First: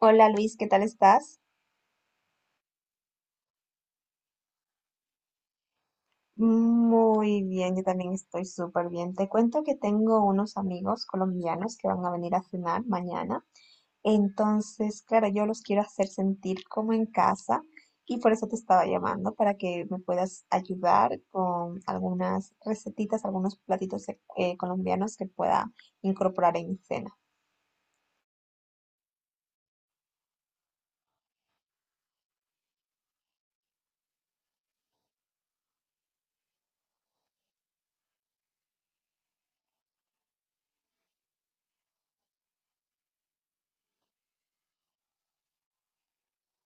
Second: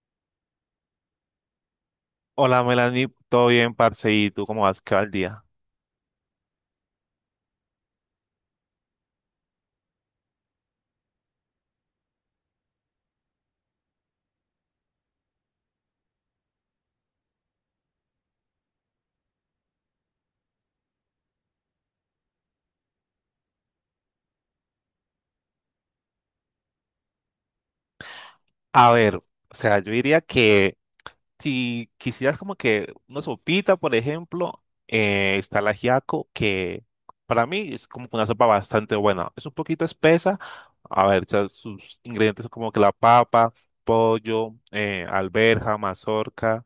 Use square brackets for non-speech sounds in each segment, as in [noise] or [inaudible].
Hola Luis, ¿qué tal estás? Hola Melanie, ¿todo bien, parce? ¿Y tú cómo vas? ¿Qué va el día? Muy bien, yo también estoy súper bien. Te cuento que tengo unos amigos colombianos que van a venir a cenar mañana. Entonces, claro, yo los quiero hacer sentir como en casa y por eso te estaba llamando para que me puedas ayudar con algunas recetitas, algunos platitos colombianos que pueda incorporar en mi cena. A ver, o sea, yo diría que si quisieras como que una sopita, por ejemplo, está el ajiaco, que para mí es como que una sopa bastante buena. Es un poquito espesa, a ver, o sea, sus ingredientes son como que la papa, pollo, alberja, mazorca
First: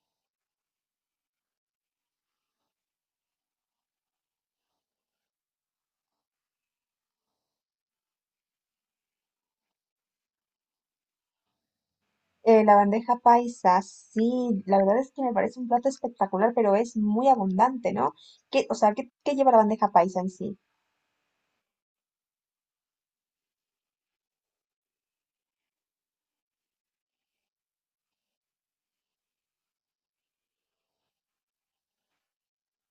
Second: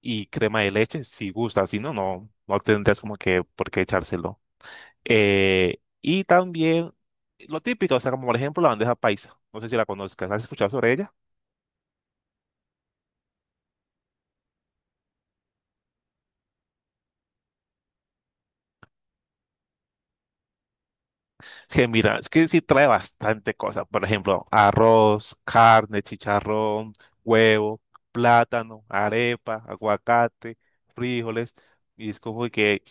y crema de leche, si gusta, si no, no tendrías como que por qué echárselo. Y también lo típico, o sea, como por ejemplo la bandeja paisa. No sé si la conozcas, ¿has escuchado sobre ella? La bandeja paisa, sí, la verdad es que me parece un plato espectacular, pero es muy abundante, ¿no? ¿O sea, qué lleva la bandeja paisa en sí? Que mira, es que sí trae bastante cosas. Por ejemplo, arroz, carne, chicharrón, huevo, plátano, arepa, aguacate, frijoles. Y es como que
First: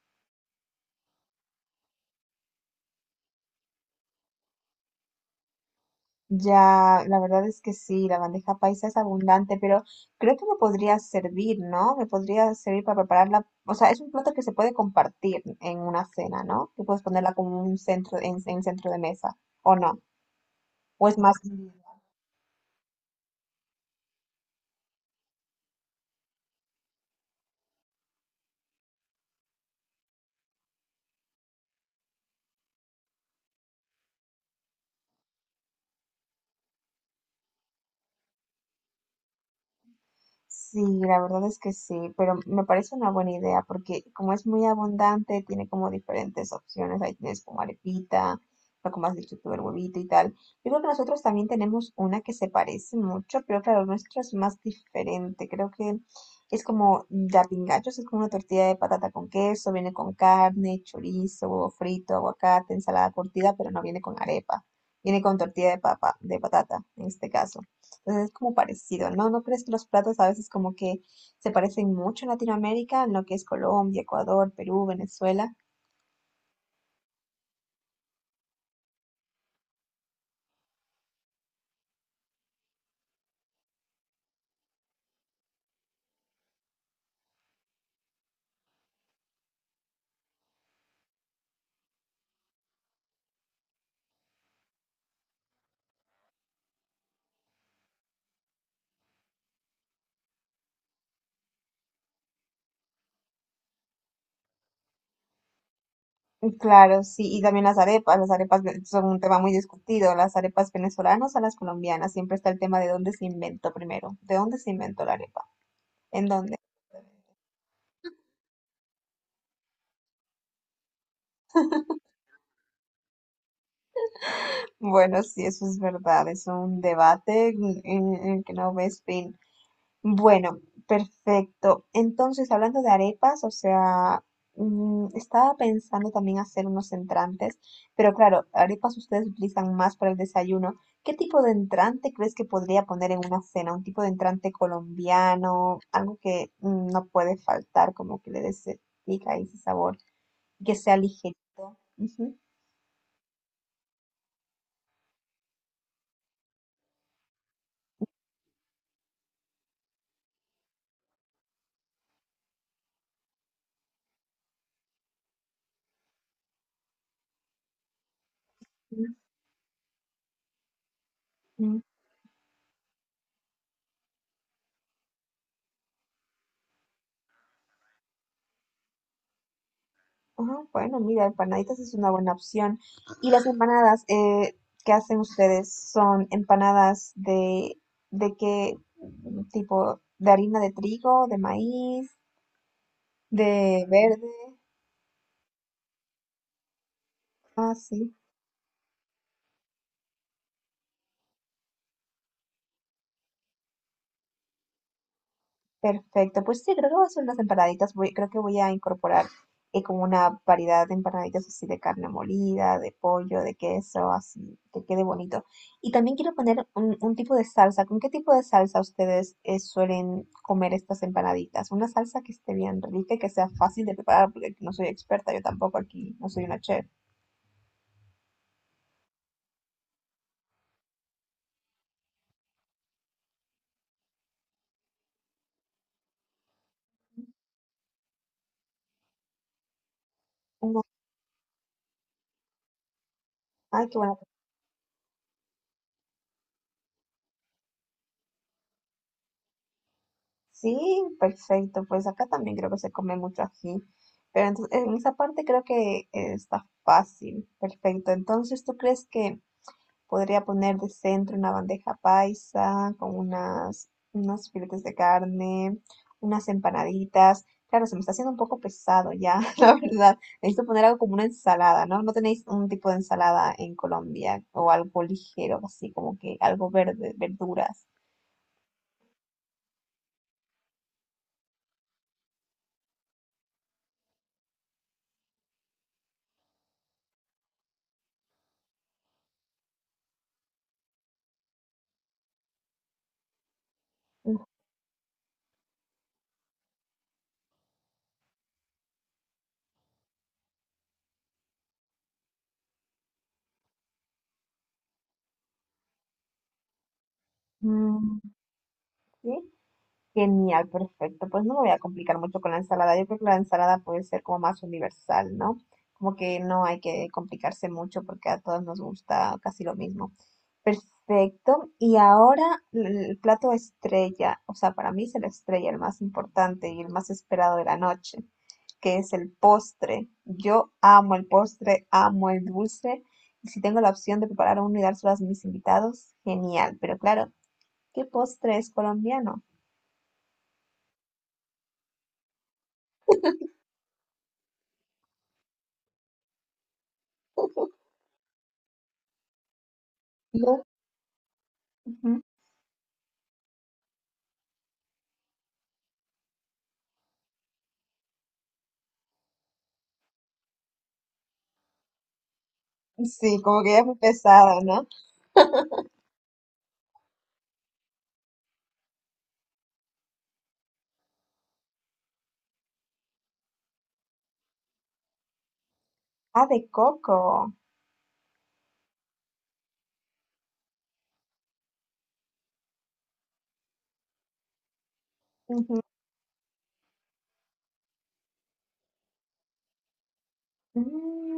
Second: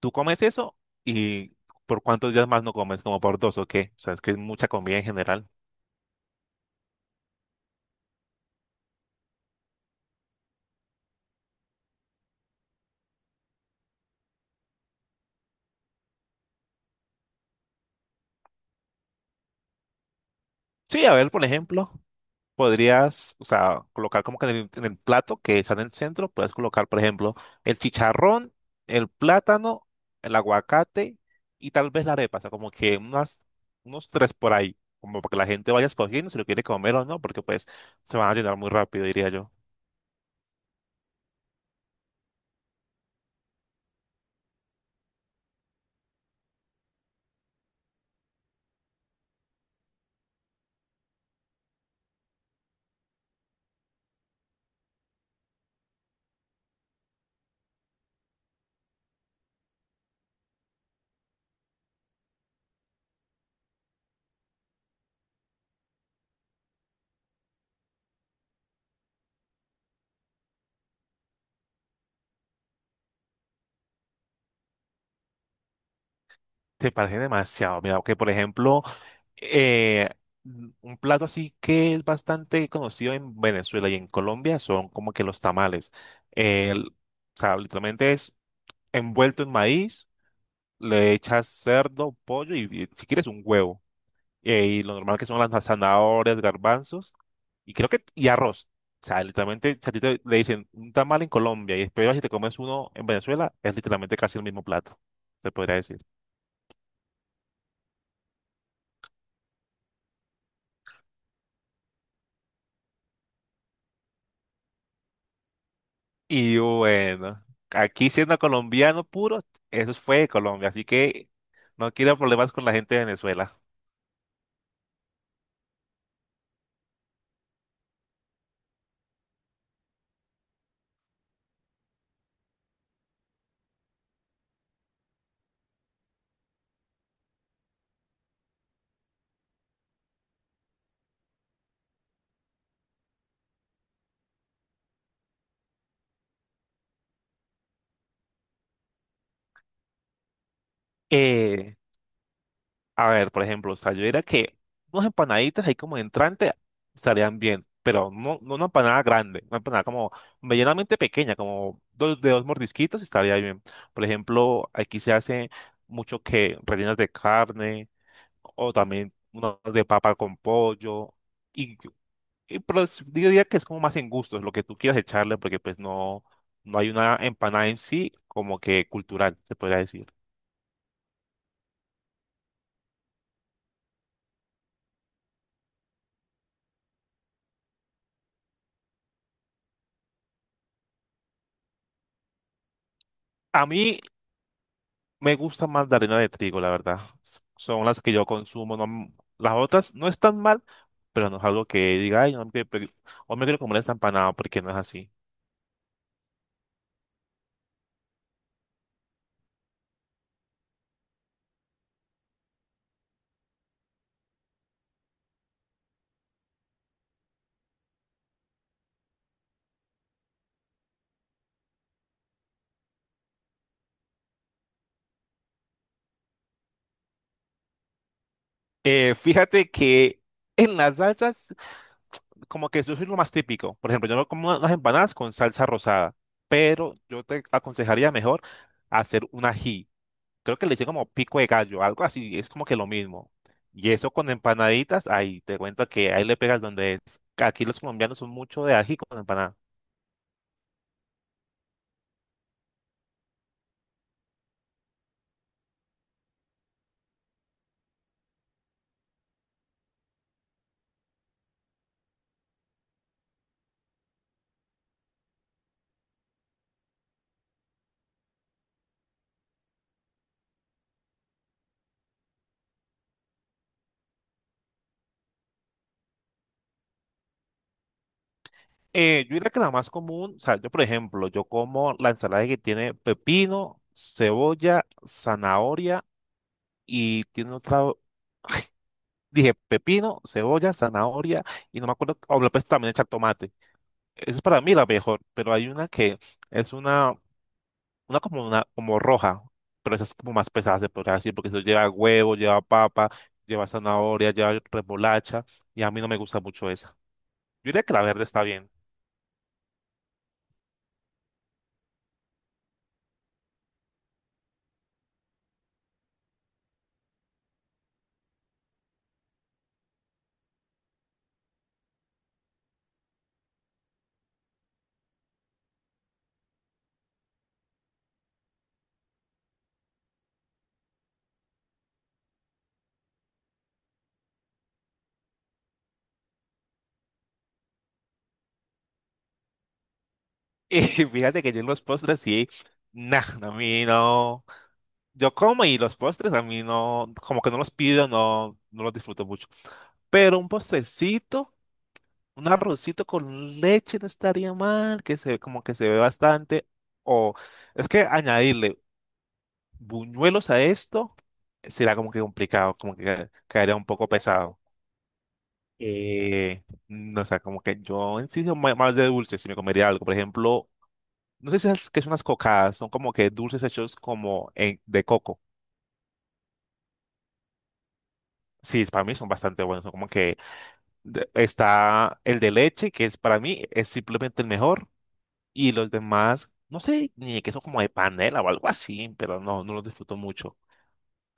tú comes eso y por cuántos días más no comes, como por dos o qué. O sea, es que es mucha comida en general. Ya, la verdad es que sí, la bandeja paisa es abundante, pero creo que me podría servir, ¿no? Me podría servir para prepararla. O sea, es un plato que se puede compartir en una cena, ¿no? Tú puedes ponerla como un centro, en centro de mesa, ¿o no? Sí, ¿O a es ver, más? por ejemplo. Podrías, o sea, colocar como que en en el plato que está en el centro, puedes colocar, por ejemplo, el chicharrón, el plátano, el aguacate y tal vez la arepa, o sea, como que unos tres por ahí, como para que la gente vaya escogiendo si lo quiere comer o no, porque pues se van a llenar muy rápido, diría yo. Sí, la verdad es que sí, pero me parece una buena idea porque como es muy abundante, tiene como diferentes opciones. Ahí tienes como arepita, lo como has dicho tú, el huevito y tal. Yo creo que nosotros también tenemos una que se parece mucho, pero claro, nuestra es más diferente. Creo que es como la pingachos, es como una tortilla de patata con queso, viene con carne, chorizo, huevo frito, aguacate, ensalada curtida, pero no viene con arepa. Viene con tortilla de papa, de patata en este caso es como parecido, ¿no? ¿No crees que los platos a veces como que se parecen mucho en Latinoamérica, en lo que es Colombia, Ecuador, Perú, Venezuela? Te parece demasiado. Mira, que por ejemplo, eh, un plato así que es bastante conocido en Venezuela y en Colombia son como que los tamales. El- o sea, literalmente es envuelto en maíz, le echas cerdo, pollo y si quieres un huevo. Y lo normal que son las zanahorias, garbanzos y creo que y arroz. O sea, literalmente, si a ti le dicen un tamal en Colombia y después vas y te comes uno en Venezuela, es literalmente casi el mismo plato, se podría decir. Claro, sí, y también las arepas, son un tema muy discutido, las arepas venezolanas a las colombianas, siempre está el tema de dónde se inventó primero, de dónde se inventó la arepa, en dónde. Y bueno, aquí siendo colombiano puro, eso fue de Colombia, así que no quiero problemas con la gente de Venezuela. Bueno, sí, eso es verdad, es un debate en el que no ves fin. Bueno, perfecto. Entonces, hablando de arepas, o sea, estaba pensando también hacer unos entrantes, pero claro, arepas ustedes utilizan más para el desayuno. ¿Qué tipo de entrante crees que podría poner en una cena? ¿Un tipo de entrante colombiano? Algo que no puede faltar, como que le dé ese pica y ese sabor, que sea ligerito. Eh, Ujú. A ver, por ejemplo, o sea, yo diría que unas empanaditas ahí como de entrante estarían bien, pero no una empanada grande, una empanada como medianamente pequeña, como dos, de dos mordisquitos estaría bien. Por ejemplo, aquí se hace mucho que rellenas de carne o también uno de papa con pollo y, y pero yo diría que es como más en gustos lo que tú quieras echarle porque pues no, no hay una empanada en sí como que cultural, se podría decir. Ah, bueno, mira, empanaditas es una buena opción. ¿Y las empanadas que hacen ustedes son empanadas de qué tipo? ¿De harina de trigo, de maíz, A de mí verde? me gusta más la harina de trigo, la verdad. Ah, Son las que sí. yo consumo. Las otras no están mal, pero no es algo que diga, ay, no me quiero, o me quiero comer esta empanada porque no es así. Perfecto, pues sí, creo que voy a hacer unas empanaditas, voy, creo que voy a incorporar como una variedad de empanaditas así de carne molida, de pollo, de queso, así, que quede bonito. Y también quiero poner un tipo de salsa. ¿Con qué tipo de salsa ustedes suelen comer estas empanaditas? Una salsa que esté bien rica y que sea fácil de preparar, porque no soy experta, yo tampoco aquí no soy una chef. Fíjate que en las salsas, como que eso es lo más típico. Por ejemplo, yo me como unas empanadas con salsa rosada, pero yo te aconsejaría mejor hacer un ají. Creo que le Una- hice como pico de gallo, algo así, es como que lo mismo. ay, Y qué eso buena. con empanaditas, ahí te cuento que ahí le pegas donde es. Aquí los colombianos son mucho de ají con empanada. Sí, perfecto. Pues acá también creo que se come mucho ají. Pero entonces, en esa parte creo que está fácil. Perfecto. Entonces, ¿tú crees que podría poner de centro una bandeja paisa con unas, unos filetes de carne, unas empanaditas? Claro, se me está haciendo un poco pesado ya, [laughs] la verdad. Necesito poner algo como una ensalada, ¿no? ¿No tenéis un tipo de ensalada en Colombia o algo ligero, así como que algo verde, verduras? Yo diría que la más común, o sea, yo por ejemplo, yo como la ensalada que tiene pepino, cebolla, zanahoria y tiene otra, dije pepino, cebolla, zanahoria y no me acuerdo, o le puedes también echar tomate. Esa es para mí la mejor, pero hay una que es una, como roja, pero esa es como más pesada, se podría decir, porque eso lleva huevo, lleva papa, lleva zanahoria, lleva remolacha y a mí no me gusta mucho esa. Yo diría que la Mm. verde está bien. ¿Sí? Genial, perfecto. Pues no me voy a complicar mucho con la ensalada. Yo creo que la ensalada puede ser como más universal, ¿no? Como que no hay que complicarse mucho porque a todos nos gusta casi lo mismo. Perfecto. Y ahora el plato estrella, o sea, para mí es el estrella, el más importante y el más esperado de la noche, que es el postre. Yo amo el postre, amo el dulce. Y si tengo la opción de preparar uno y dárselo a mis invitados, genial. Pero claro, ¿qué postre es colombiano? Y [laughs] fíjate que yo en los postres sí, nah, a mí no. Yo como y los postres a mí no, como que no los pido, no los disfruto mucho. Pero un No. postrecito, Ujú. un arrocito con leche no estaría mal, que se como que se ve bastante. O es que añadirle buñuelos a esto será como que complicado, como que Sí, como que caería un ya fue poco pesado. pesado, ¿no? Eh, no, sé como que yo en sí más de dulce, si me comería algo, por ejemplo, no sé si es que son unas cocadas, son como que dulces hechos de coco. Ah, de coco. Sí, para mí son bastante buenos. Son como que está el de leche, que es para mí es simplemente el mejor, y Ujú. los demás, no sé, ni que son como de panela o algo así, pero no, no los disfruto mucho.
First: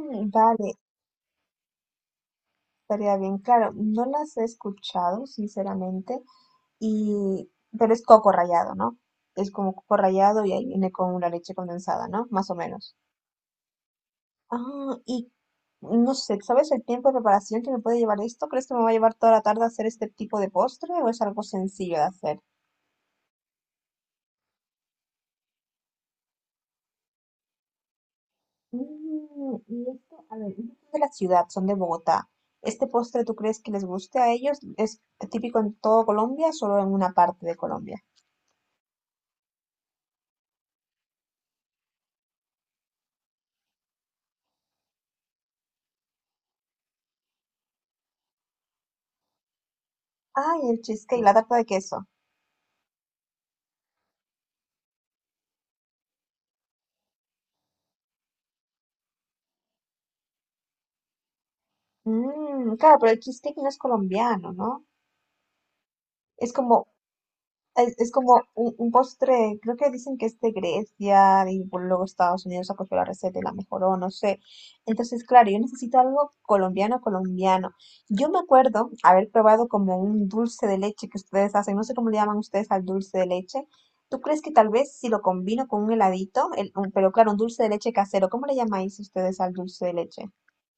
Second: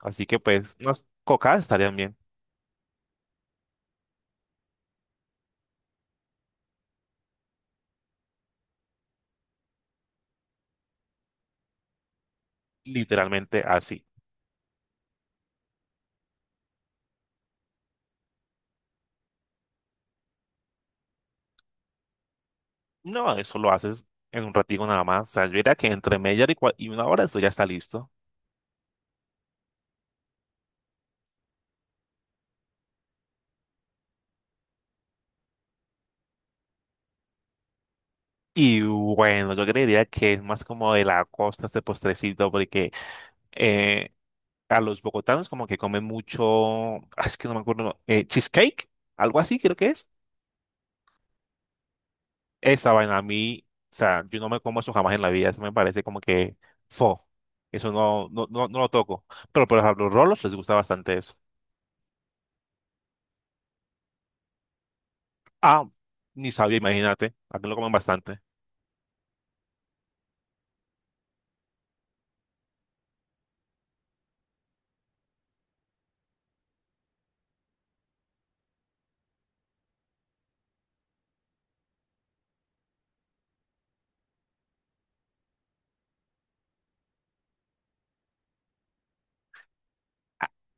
Así que vale, pues unas cocadas estarían bien, estaría bien. Claro, no las he escuchado, sinceramente, y... pero es coco rallado, ¿no? Es como coco rallado y ahí viene con una leche condensada, ¿no? Más o menos. literalmente así. Ah, y no sé, ¿sabes el tiempo de preparación que me puede llevar esto? ¿Crees que me va a llevar toda la tarde hacer este tipo de postre o es algo sencillo de hacer? No, eso lo haces en un ratito nada más. O sea, yo diría que entre media hora y una hora esto ya está listo. Mm, y esto, a ver, ellos son de la ciudad, son de Bogotá. ¿Este postre tú crees que les guste a ellos? ¿Es típico en todo Colombia, o solo en una parte de Colombia? Y bueno, yo creería que es más como de la costa este postrecito, porque eh, a los bogotanos como que comen mucho, ah, es que no me acuerdo, cheesecake, algo así creo que es. Ay, el cheesecake, la tarta de queso. Esa vaina a mí, o sea, yo no me como eso jamás en la vida, eso me parece como que fo, eso no, no, no, no lo toco. Pero por ejemplo, los rolos les gusta bastante eso. Mm, claro, pero el cheesecake no es colombiano, ¿no? Ah, Es ni sabía, como. imagínate, aquí lo comen Es como bastante. Un postre, creo que dicen que es de Grecia y por luego Estados Unidos acogió la receta y la mejoró, no sé. Entonces, claro, yo necesito algo colombiano, colombiano. Yo me acuerdo haber probado como un dulce de leche que ustedes hacen, no sé cómo le llaman ustedes al dulce de leche. ¿Tú crees que tal vez si lo combino con un heladito, pero claro, un dulce de leche casero, ¿cómo le llamáis ustedes al dulce de leche?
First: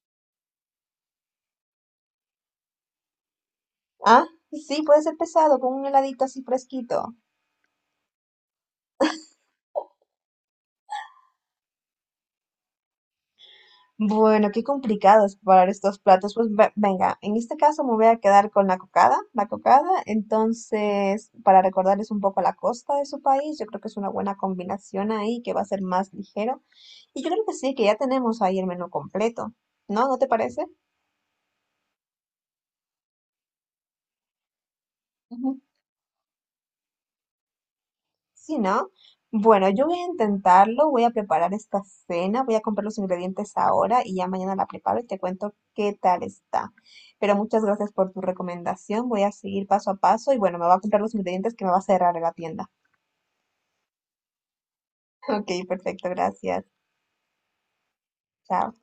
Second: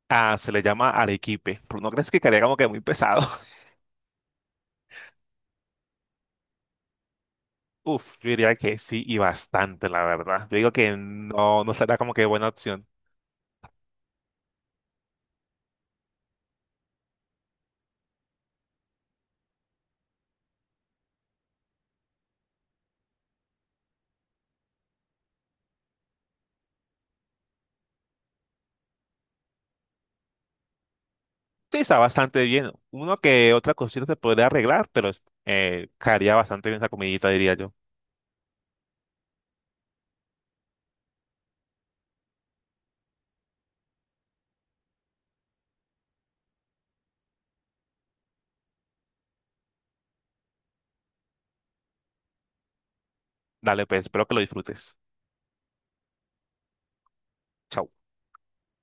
Ah, se le llama arequipe, pero no crees que quedaría como que muy pesado. Ah, sí, puede ser pesado, con un heladito así fresquito. Uf, yo diría que sí y bastante, la verdad. Yo digo que no, no será como que buena opción. Bueno, qué complicado es preparar estos platos. Pues venga, en este caso me voy a quedar con la cocada. La cocada, entonces, para recordarles un poco la costa de su país, yo creo que es una buena combinación ahí, que va a ser más ligero. Y yo creo que sí, que ya tenemos ahí el menú completo, ¿no? ¿No te parece? Sí, está bastante bien. Uno que otra cosita se podría arreglar, pero caería bastante bien esa comidita, diría yo. Sí, ¿no? Bueno, yo voy a intentarlo, voy a preparar esta cena, voy a comprar los ingredientes ahora y ya mañana la preparo y te cuento qué tal está. Pero muchas gracias por tu recomendación, voy a seguir paso a paso y bueno, me va a comprar los ingredientes que me va a cerrar la tienda. Dale, pues, espero que lo disfrutes. [laughs] Ok, perfecto, gracias. Chao. Chao.